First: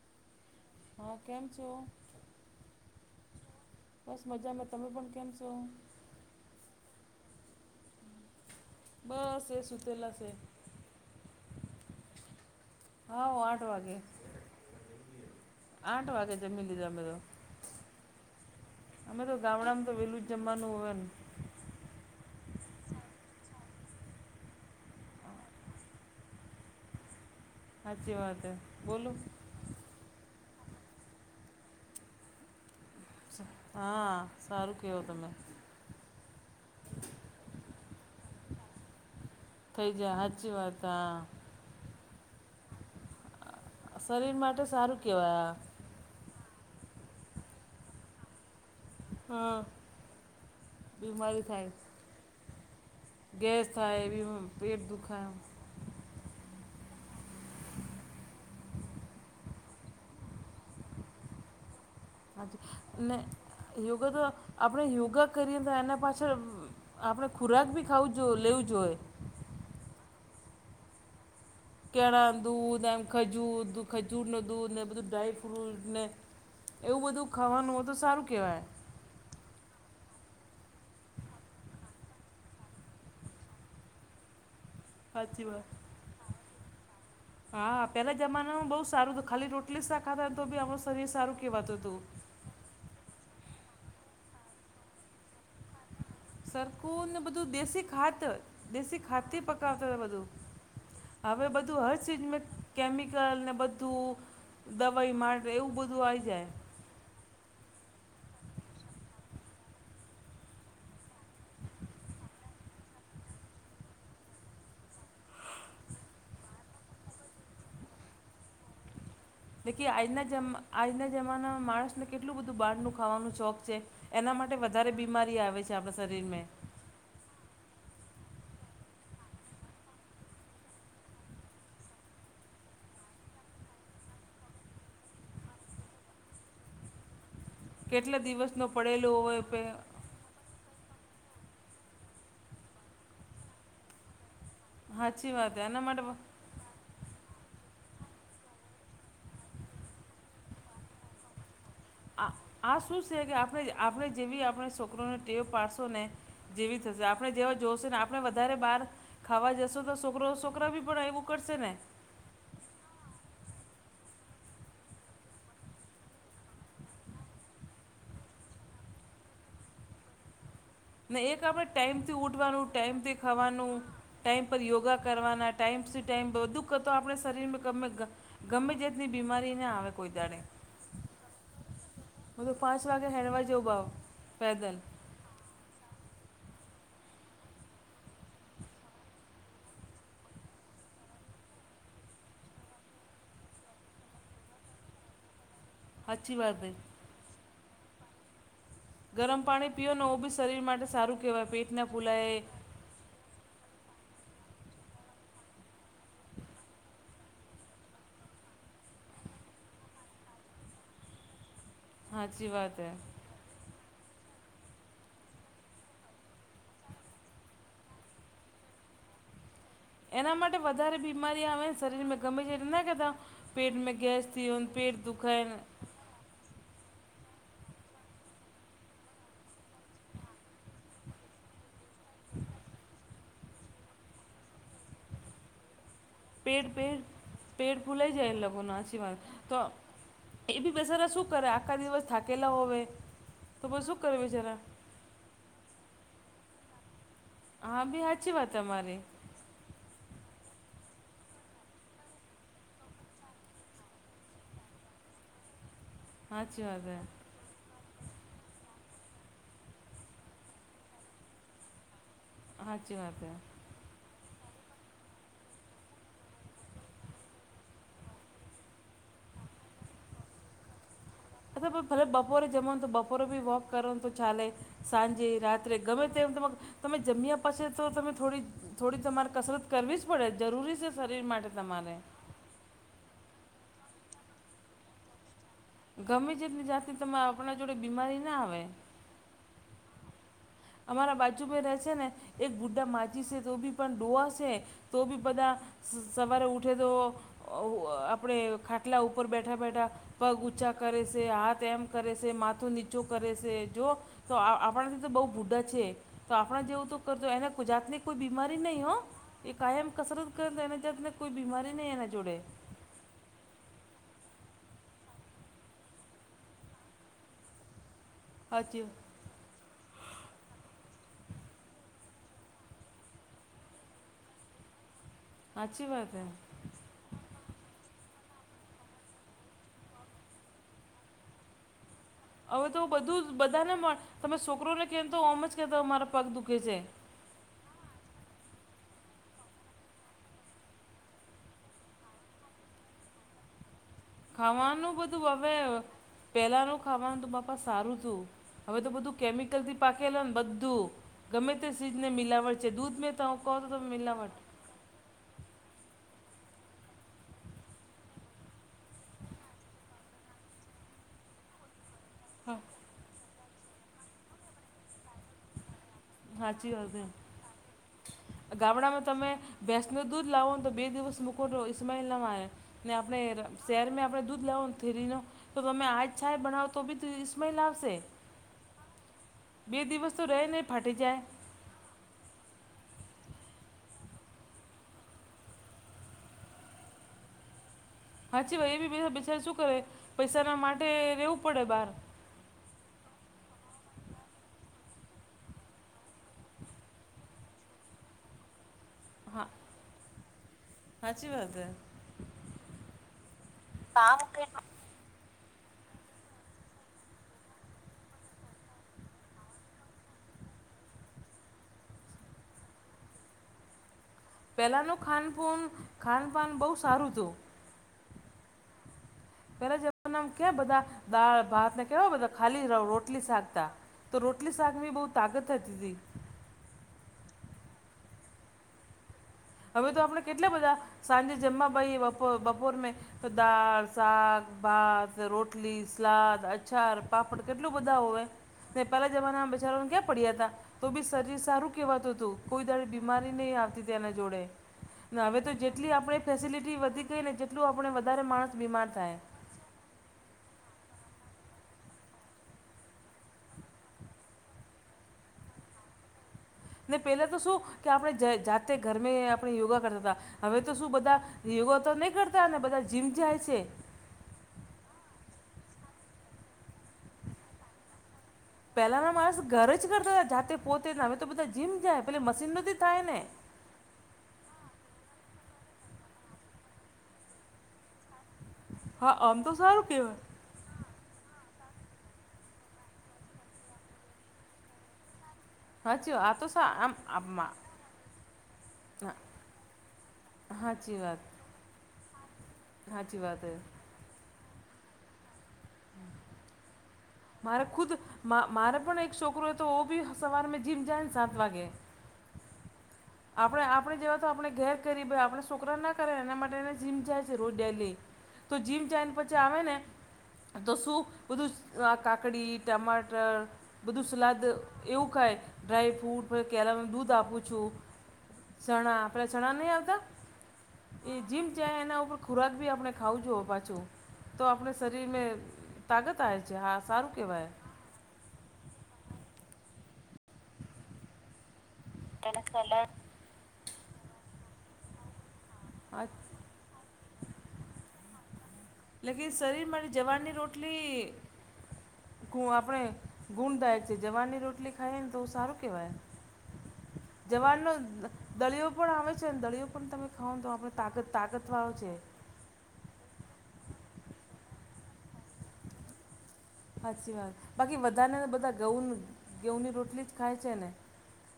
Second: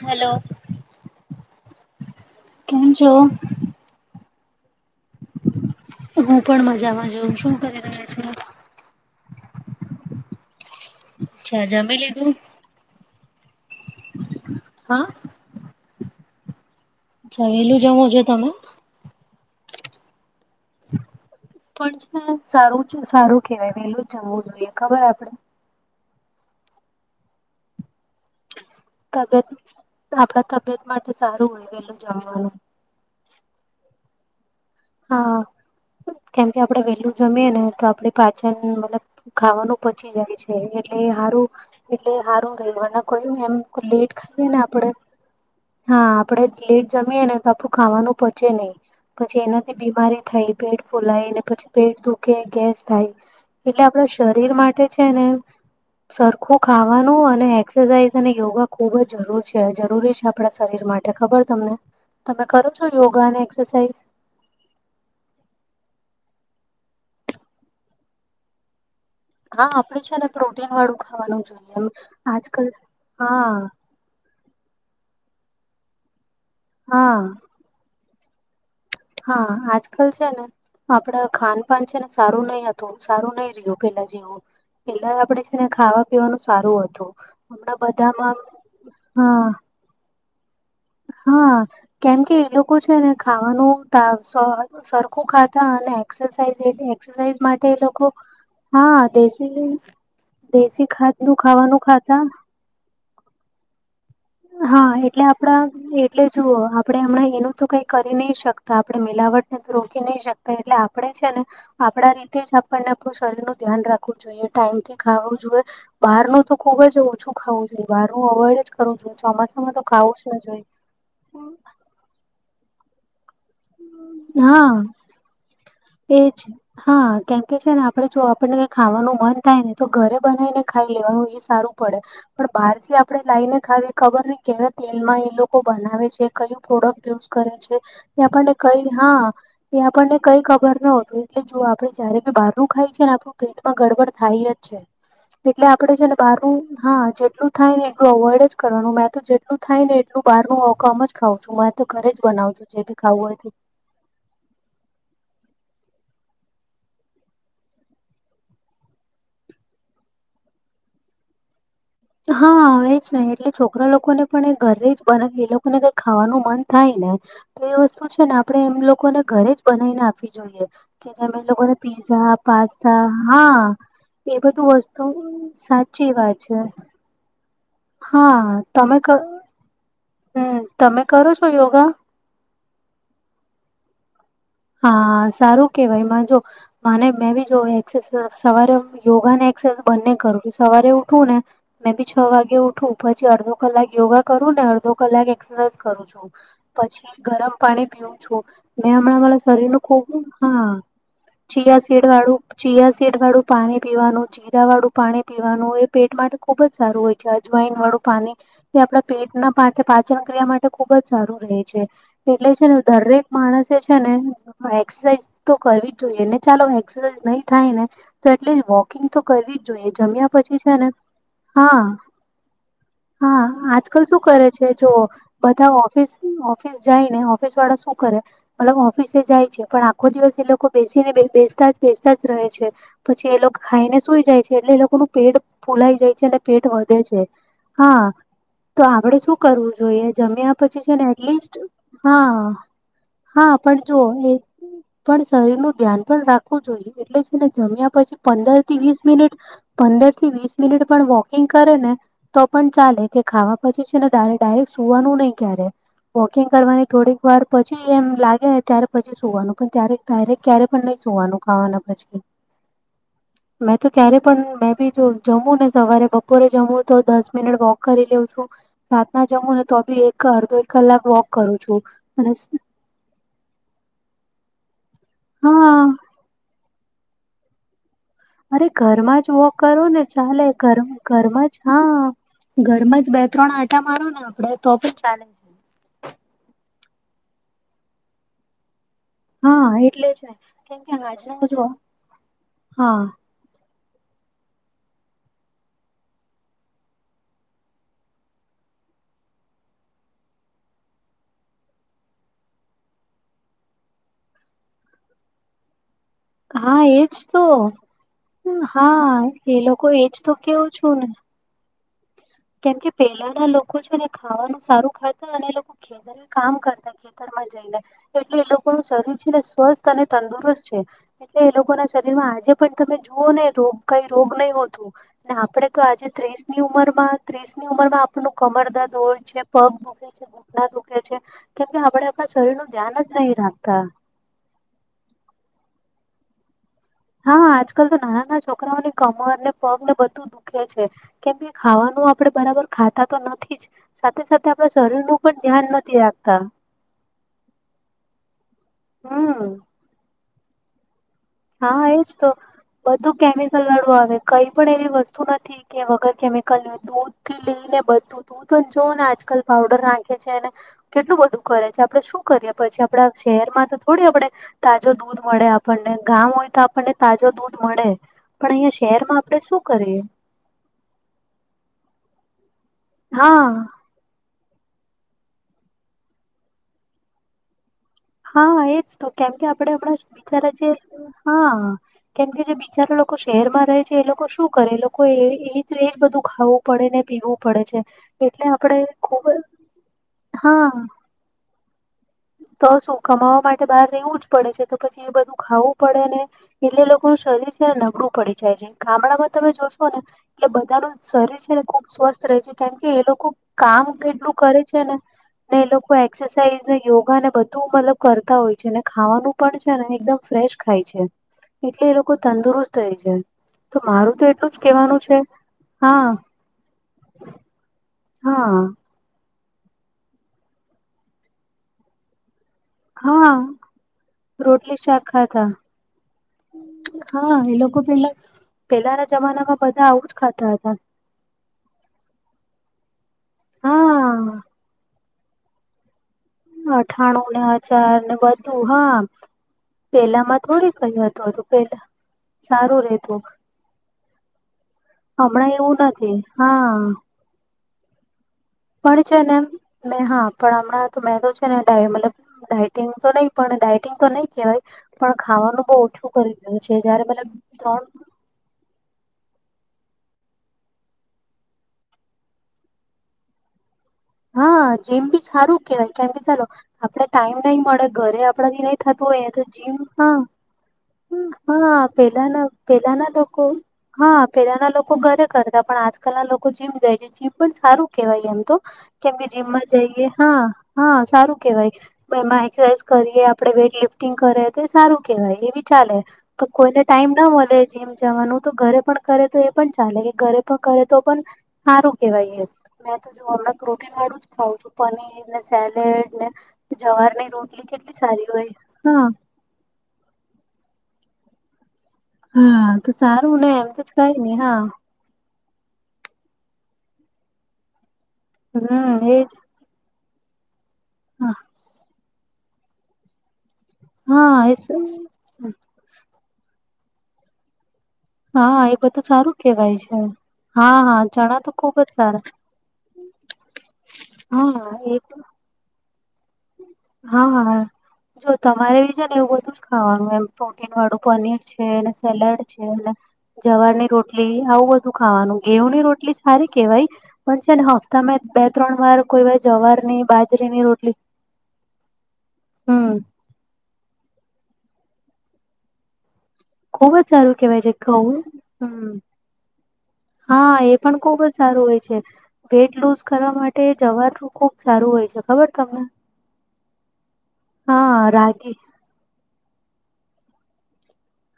હાલો. હા! કેમ છો? કેમ છો? બસ. મજામાં. તમે પણ, કેમ છો? હું પણ મજામાં છુ. શું કરી રહ્યો છો? બસ સુતેલા છે. અચ્છા. જમી લીધું? હાવ. આઠ વાગે. હા! આઠ વાગે જમીલીધા અમે તો. જમેલું જમો છો તમે? અમે તો ગામડામાં તો વેલું જમવાનું હોય ને. પણ છે સારું સારું કેવાય વેલું જ જમવું જોઈએ. ખબર આપડે સાચી વાત હે. બોલો તબિયત આપણા તબિયત માટે સારું વેલું જમવાનું. હા સારું. કહેવો તમે હા કેમકે આપડે વેલું જમીએ ને તો આપડી પાચન મતલબ ખાવાનું થઈ પચી જાય સાચી છે વાત એટલે એ હા હારું એટલે એ હારું રેવા માં કોઈ એમ લેટ શરીર ખાઈ ને માટે આપડે સારું કેવાય. હા આપડે લેટ જમીએ ને તો આપડું ખાવાનું પચે નઇ પછી હા એને ની બીમારી થય પેટ ફૂલાઈ ને બીમારી થાય પછી પેટ દુખે, ગેસ થાય ગેસ એટલે થાય આપણા બી શરીર પેટ માટે છે ને. દુખાય સરખું ખાવાનું અને એક્સરસાઇઝ અને યોગા ખુબ જ જરૂર છે, જરૂરી છે. આપણા શરીર માટે ખબર તમને? તમે સાચું કરો છો ને યોગા અને એક્સરસાઇઝ? યોગા તો આપણે યોગા કરીએ ને એના પાછળ આપણે ખોરાક બી ખાવું જ જોઈએ, લેવું જોઈએ. હા આપડે છે ને પ્રોટીન વાળું ખાવાનું જોઈએ. એમ કેળા ને આજકાલ દૂધ આય, ખજૂર હા દુ ખજૂર ને દૂધ ને એ બધું ડ્રાયફ્રૂટ ને એવું હા બધું ખાવાનું હોય તો સારું કેવાય. હા આજકાલ છે ને. આપડા ખાનપાન છે ને સારું નઇ હતું. સારું નઇ રહ્યું પેલા જેવું. પેલા સાચી આપડે છે વાત. ને ખાવા પીવાનું સારું હતું. હમણાં બધામાં હા ટીશા ખાતા હોય તો ભી આમાસો- હા. કેમ કે એક લોકો છે ને ખાવાનું ટાળ સરખું ખાતા અને એક્સેસાઇઝ, સરખું ને એક્સેસાઇઝ બધું માટે દેશી લોકો ખાતર હા દેશી ખાતથી દેશી પકાવતા હતા બધું. દેશી ખાધનું હવે ખાવાનું બધું હર ખાતા ચીજમાં કેમિકલ ને બધું હા દવાઈ એટલે માટે આપડા એવું બધું એટલે આવી જાય. જુઓ આપણે હમણાં એનું તો કઈ કરી નઇ શકતા. આપણે મિલાવટને તો રોકી નઇ શકતા, એટલે આપણે છે ને આપણા રીતે જ આપણને આપડા શરીર નું ધ્યાન રાખવું જોઈએ, ટાઈમથી ખાવું જોઈએ. બાર નું તો ખુબ જ ઓછું ખાવું જોઈએ બારનું અવોઈડ જ કરવું જોઈએ. ચોમાસામાં તો જેથી ખાવું જ આજના ના જમા જોઈએ આજના જમાનામાં માણસને કેટલું બધું બારનું ખાવાનું શોખ છે, એના માટે વધારે બીમારી આવે છે. આપણા એ છે. શરીરમાં હા કેમ કે છે ને આપડે જો આપણને ખાવાનું મન થાય ને તો ઘરે બનાવીને ખાઈ લેવાનું એ સા સારું પડે. પણ બહાર થી આપણે લાઈને ખાવીએ ખબર નઇ કેવા તેલમાં એ લોકો બનાવે છે? કયું પ્રોડક્ટ યુઝ કરે છે? એ કેટલા આપણને દિવસનો કઈ પડેલો હા હોય પે એ આપણને કઈ ખબર ની હતું એટલે જો આપડે જયારે બી બહાર નું ખાયે છે ને આપણું પેટમાં ગડબડ થાય જ છે સાચી વાત એટલે એના આપડે માટે છે ને બાર નું હા જેટલું થાય ને એટલું અવોઈડ જ કરવાનું. મેં તો જેટલું થાય ને એટલું બહારનું કમ જ ખાવુ છું. હું તો ઘરે જ આ બનાવુ છું. આ જે ભી શું ખાવું છે કે હોય તે આપણે આપણે જેવી આપડા છોકરુ ને ટેવ પાડસુ ને જેવી થશે. આપણે જેવા જોશે ને આપણે વધારે બાર ખાવા જશું તો સોકરો સોકરા ભી પણ એવું કરશે ને? હા એ જ ને, એટલે છોકરા લોકોને પણ એ ઘર જ બનાવી એ લોકોને કઈ ખાવાનું મન થાય ને તો એ વસ્તુ છે ને આપણે એ લોકોને ઘરે જ બનાવીને આપવી જોઈએ. કે ને જેમ એક એ આપણે લોકોને ટાઈમથી પીઝા ઉઠવાનું, પાસ્તા ટાઈમથી હા ખાવાનું, એ ટાઈમ પર બધું યોગા વસ્તુ કરવાના. ટાઈમ સી સાચી ટાઈમ વાત છે. બધું કતો આપણે શરીરમાં ગમે હા ગમે જાતની બીમારી ન આવે કોઈ દાડે. હમમ. તમે કરો છો યોગા? મુ તો પાંચ વાગે હવારે જ ઊભાવ પેદલ હા સારું કેવાય. મેં જો હા ને મેં બી જો એક્સેસ સવારે યોગા ને એક્સેસ એ બંને કરું છું સવારે ઉઠું ને મેં બી છો વાગે ઉઠું પછી અડધો કલાક યોગા કરું ને અડધો કલાક એક્સરસાઇઝ કરું છું. સાચી વાત હે પછી ગરમ પાણી પીવું છું મેં ગરમ પાણી શરીર નો પીઓ ખૂબ ને ઓ બી શરીર હા માટે સારું કહેવાય પેટ ના ચિયાસીડ વાળું ફૂલાય ચિયાસીડ વાળું પાણી પીવાનું જીરા વાળું પાણી પીવાનું એ પેટ માટે ખુબ જ સારું હોય છે અજવાઈન વાળું પાણી તે આપડા પેટ ના પાઠ પાચન ક્રિયા માટે ખુબ જ સારું રહે છે એટલે સાચી છે વાત ને હે દરેક માણસે છે ને એક્સરસાઇઝ તો કરવી જ જોઈએ ને ચાલો એક્સરસાઇઝ નહી થાય ને તો એટલિઝ વોક કિંગ તો કરવી જ જોઈએ જમ્યા એના માટે પછી છે ને વધારે બીમારી આવે ને હા શરીરમાં ગમે છે એટલે ના કહેતા હા, પેટમાં આજકાલ શું ગેસ કરે થયો ને છે જો પેટ દુખાય ને બધા વોક ઓફિસ ઓફિસ જઈને ઓફિસ વાળા શું કરે મતલબ ઓ ફીસે જાય છે પણ આખો દિવસ એ લોકો બેસીને બેસતા જ બેસતા જ રહે છે પછી એ લોક બી ખાઈને સુઈ જાય છે એટલે એ લોકોનું પેટ ફૂલાઈ જાય છે અને પેટ વધે છે. પેડ હા ફૂલાઈ જાય એ લોકો નો તો હાચી આપડે વાત શું તો કરવું જોઈએ જમ્યા એ બી પછી છે ને બેસારા શું કરે એટલીસ્ટ આખા દિવસ હા થાકેલા હોવે હા, તો પણ પછી શું જો કરે હું બેચારા પણ શરીર નું ધ્યાન પણ રાખવું જોઈએ એટલેજ અને હા જમ્યા બી પછી સાચી વાત પંદર થી તમારી વીસ મિનિટ, પંદર થી વીસ મિનિટ પણ વોકિંગ કરે ને તો પણ ચાલે કે ખાવા પછી છે ને ડાય-ડાયરેક્ટ સુવાનું નહી ક્યારે. વોકિંગ સાચી વાત કરવાની હે થોડીક વાર પછી એમ લાગ ને ત્યારે પછી સુવાનું પણ ત્યારે ડાયરેક ક્યારે પણ નહી સુવાનું ખાવાના પછી. હાચી વાત હૈ. મેં તો ક્યારે પણ મેં બી જો જમું ને સવારે બપોરે જમું તો દસ મિનિટ વોક કરી લઉં છું રાત ના જમુ ને તો બી એક અડધો એક કલાક વોક કરું એ છું ભલે અને બાપોરે જમવા તો બપ બપોરે બી વોક કરોનું તો ચાલે સાંજે રાત્રે હા ગમે તેમ તમે જમ્યા પછી તો તમે થોડી અરે થોડી ઘરમાં તમારે જ વોક કસરત કરો કરવી ને જ પડે ચાલે ઘર જરૂરી છે શરીર માટે ઘરમાં જ તમારે. હા ઘરમાં જ બે ત્રણ આટા મારો ને આપડે તો પણ ચાલે. છે ગમે જેટલી જાત તમા આપણ ને જોડે બીમારી ના આવે. હા, એટલે છે. અમારા બાજુ મેં રહેશે ને એક બુઢા હા માજી છે તો બી પણ ડોવા શે તો બી બધા સવારે ઉઠે તો ઉવા આપડે ખાટલા ઉપર બેઠા બેઠા પગ ઉછા કરે છે હાથ એમ કરે છે માથું નીચું કરે છે જો તો આપણ ભી તો બહુ બુઢા છે. તો આપણા હા જેવું તો એજ કરજો એને ગુજતની કોઈ બીમારી નહીં હો હા એક એ લોકો કાયમ એજ કસરત તો કરે કેવું એ છું ને જાતને કોઈ બીમારી નહીં એના જોડે. કેમ કે પેલા ના લોકો છે ને ખાવાનું સારું ખાતા અને એ લોકો ખે બધા ને કામ કરતા ખેતરમાં જઈને એટલે એ લોકો સાચી નું શરીર છે ને સ્વસ્થ તને તંદુરસ્ત છે. એટલે એ લોકો ના શરીર માં આજે પણ તમે જુઓ ને રોગ કઈ રોગ નહી હોતું. ને આપડે તો સાચી આજે વાત હે ત્રીસ ની ઉંમર માં ત્રીસ ની ઉંમરમાં આપણું કમર દર્દ હોય છે પગ દુખે છે ઘૂટના દુખે છે કેમકે આપડે આપણા શરીર હવે નું તો ધ્યાન જ બધું નહી બધાને રાખતા મળ તમે છોકરોને કહેમતો ઓમ જ કહેતા મારા પગ દુઃખે છે હા આજકાલ તો નાના નાના છોકરાઓની કમર ને પગ ને બધું દુખે છે કેમ કે ખાવાનું આપડે બરાબર ખાતા તો નથી જ સાથે સાથે આપણા ખાવાનું શરીરનું બધું પણ હવે ધ્યાન નથી રાખતા પહેલાંનું ખાવાનું તો બાપા સારું તું હવે તો બધું હમ કેમિકલથી. પાખેલો ને બધું ગમે તે હા સીઝને એજ તો મિલાવટ છે દૂધ મેં બધું તો હું કહો કેમિકલ તો તમે વાળું આવે મિલાવટ. કઈ પણ એવી વસ્તુ નથી કે વગર કેમિકલ દૂધ થી લઈને બધું દૂધ પણ જોવ ને આજકાલ પાવડર નાખે છે. કેટલું બધું કરે છે આપડે શું કરીએ હા પછી આપડા શહેરમાં તો થોડી આપડે તાજો દૂધ મળે આપણને. ગામ હોય તો સાચી આપણને વાત એમ તાજો દૂધ મડે પણ અહિયાં ગામડામાં શહેરમાં તમે આપણેે શું કરીએ. ભેંસનું દૂધ લાવો તો બે દિવસ મુકો તો ઇસ્માઇલ ના માળે ને આપણે હા શહેરમેં આપણે દૂધ લાવોન થેલીનું તો તમે આજ છાય બનાવો તો બી ઈસ્માઈલ આવશે હા એજ તો કેમ કે આપડે બે હમણા જ દિવસ તો રહે બિચારા નહીં જે ફાટી જાય હા કેમ કે જે બિચારા લોકો શહેરમાં રહે છે એ લોકો શું કરે એ લોકો એ એજ બધું ખાવું પડે ને પીવું પડે છે. એટલે હાચી વાય આપડે એ બી ખુબ બેચારા શું કરે પૈસા ના હા માટે રેવું પડે બાર તો શું કમાવા માટે બહાર રહેવું જ પડે છે તો પછી એ બધું ખાવું પડે ને એટલે લોકોનું શરીર છે ને નબડુ પડી જાય છે, ગામડામાં હા તમે જોશો ને એ બધાનું સાચી શરીર વાત છે ને ખુબ સ્વસ્થ રહે છે કેમ કે એ લોકો કામ કેટલું કરે છે ને ને એ લોકો એક્સરસાઇઝ ને યોગ ગા ને બધું મતલબ કરતા હોય છે ને ખાવાનું પણ છે ને એકદમ ફ્રેશ ખાય છે એટલે એ લોકો તંદુરસ્ત રે છે તો મારું તો એ પહેલાનું ખાનપૂન ખાનપાન બઉ સારું હતું. હા. પેલા જમાંનામ કે બધા દાળ ભાત ને કેવા બધા ખાલી ર રોટલી હા શાકતા તો રોટલી શાકવી શાક બહુ ખાતા તાકાત હતી તી હા એ લોકો પેલા પેલાના જમાનામાં બધા હવે તો આવું જ આપણે કેટલે ખાતા હતા બધા સાંજે જમાં ભાઈ બપો બપોર નેતો દાળ સાગ હા ભાત રોટ લી સ્લાદ અચ્છાર અઠાણું ને પાપડ કેટલું અચાર બધા ને હોવે બધું ને હા પેલા જમાનામાં બજારોને ક્યાં પડ્યા પેલામાં હતા થોડી કઈ તો બી હતું શરીર હતું સારું પેલા કેહેવાતું હતું કોઈ સારું દાડી રેતું બીમારી નહી આવતી એના જોડ એ ને હવે તો હમણાં એવું જેટલી નથી આપણે હા ફેસિલટી વધી ગઈને જેટલું આપણે વધારે માણ પણ છે ને મે હા પણ હમણાં તો મે તો છે ને ડાઈ મલબ ડાયટિંગ તો નહી પણ ડાયટિંગ તો નહી કેવાય પણ ખાવાનું બઉ ઓછું કર દીધું છે જયારે પેલા ત્રણ જે જાતે ઘર મે આપણે યોગા કરતા તા. હવે તો શું બધા યોગા તો નહી કરતા ને બધા જીમ જાય છે. હા જીમ બી સારું કેવાય કેમ કે ચાલો આપડે ટાઈમ નહી મળે ઘરે પડા થી નહી થતું પહેલાંના હોય એ માણસ તો જીમ ઘરે જ હ કરતા હતા જાતે પોતે જ હવે તો બધા હા જીમ જાય પેલે પેલાના મશીન નથી થાય પેલાના ને લોકો હા પેલાના લોકો ઘરે કરતા પણ આજકાલ ના લોકો જીમ જાય છે જીમ પણ સારું કહેવાય. એમ તો કે હા આમ તો જીમમાં સારું જઈએ કહેવાય હા હા સારું કેવાય એમાં એક્સરસાઇઝ કરીએ આપડે વેઇટ લિફ્ટિંગ કરે તો સારું કેહેવાય એવી ચાલે હાચી વાત. આ તો સા કોઈને આમ ટાઈમ ના મલે આમાં જીમ જવાનું તો ઘરે પણ કરે તો એ પણ ચાલે કે ઘરે પણ કરે હાચી તો વાત પણ સારું કેવાય એ મેં તો હાચી જો વાત હે હમણ રૂટિન વાળું જ ખાવઉ છું પનીર ને સેલેડ ને જવાર ની મારે ખુદ માં મારે પણ એક છોકરો હતો હો બી સવાર મેં જીમ જાય ને સાત વાગે હા તો સારું ને આપણે એમ તો જ આપણે જેવા કાઈ નહી આપણે હા. ઘેર કરી ભાઈ આપણા છોકરા ના કરે એના માટેને જીમ જાય છે રોજ ડેલી તો જીમ હમ જઈન એજ પછી આવે ને તો શું બધું. કાકડી ટમાટર બધું સલાદ હા એ સ એવું કાય ડ્રાય ફ્રૂટ પ કેરમ દૂધ આપું છું હા એ ચણા બધું આપે સારું ચણા નહીં કેવાય છે આવતા. હા હા એ ચણા જીમ તો ખુબ જાય જ એના ઉપર સારા ખોરાક બી આપણે ખાવુ જુએ પાછુ. તો હા આપણા એ શરીર ને તાકત આવે છે સારું હા હા કહેવાય હા જો તમારે એ છે ને એવું બધું જ ખાવાનું એમ પ્રોટીન વાળું પનીર છે અને તને સલાડ છે અને સલાડ જવારની રોટલી આવું બધું ખાવાનું ઘેઉ ની હા રોટલી સારી કેવાય પણ છે ને હપ્તા બે ત્રણ વાર કોઈ લેકિન વાર શરીર જવાર ની બાજરી ની રોટલી ગુ આપણે હમ ગુણદાયક છે જવાર ની રોટલી ખાઈએ ને તો સારું કહેવાય. ખુબ જ સારું કેવાય જવારનો છે ઘઉં દળિયો હમ પણ આવે છે દળિયો પણ તમે ખાવ તો હા આપે એ પણ તાકાત ખુબ જ તાકત. સારું હોય છે વેઇટ લૂઝ કરવા માટે જવાર ખુબ સારું હોય છે ખબર છે તમને. સાચી વાત બાકી હા વધારેને બધા રાગી ઘઉ ગેહુની રોટલી જ ખાય છે ને.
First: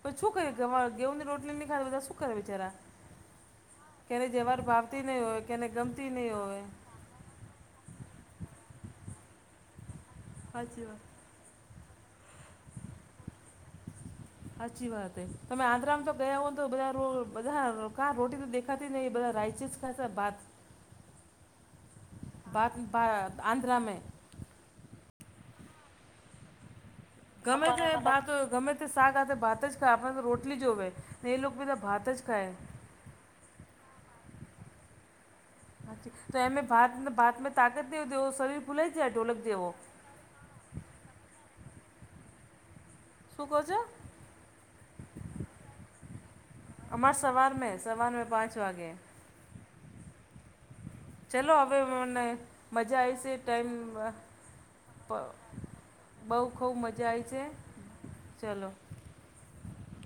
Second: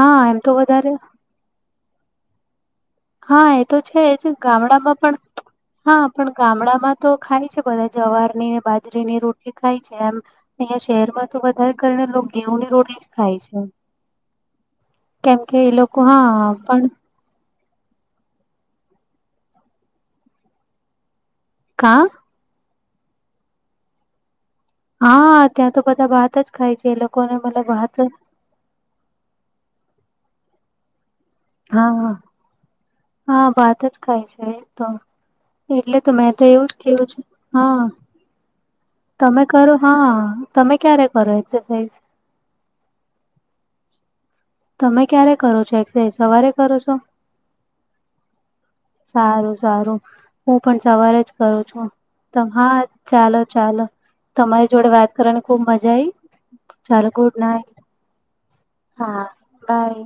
પછી હા શું એમ કરે તો વધારે ઘમારા ઘેઉની રોટલી ની ખાય શું કરે બિચારા‌. હા એ તો છે જ ગામડામાં પણ નહીં હોય કેને હા ગમતી પણ નહીં હોય ગામડામાં. તો ખાય છે બધા જવારની બાજરી ની રોટલી ખાય છે એમ અહીંયા સાચી વાત શહેરમાં. તો વધારે કરને તો ગેહુ ની રોટલી જ ખાય છે સાચી વાત હે કેમ કે તમે એ લોકો આંધ્રામાં તો ગયા હો હા ને તો પણ બધા રો બધા રોકા રોટી તો દેખાતી નહી બધા રાઈચસ ખાય છે ભાત. કા ભાત ભાત આંધ્રા મે હા ત્યાં તો બધા ભાત જ ખાય છે લોકો. ગમે તે ભાત હોય ગમે તો શાક હાથે ભાત જ ખાય આપણે તો રોટલી જોવે ને એ લોકો બધા ભાત હા જ ખાય. હા ભાત જ ખાય છે એ તો એટલે તો હાચી મેં તો એમે એવું જ ભાત કીધુ છુ ભાતમાં તાકત હા નહીં હોતી એવો શરીર ફૂલાઈ જાય ઢોલક તમે જેવો કરો હા તમે ક્યારે કરો એક્સરસાઇઝ. શું કો છો તમે ક્યારે કરો છો એક્સરસાઇઝ સવારે. કરો છો અમાર સવાર મે સવાર મે પાંચ વાગે. સારું સારું હું પણ સવારે જ ચલો કરું હવે છું મને તમ હા મજા આવી છે ચાલો ટાઈમ ચાલો. તમારી જોડે વાત કરવાની ખુબ મજા આઈ બહુ ખૂબ ચાલો મજા આવી ગુડ છે નાઈટ. ચલો હા બાય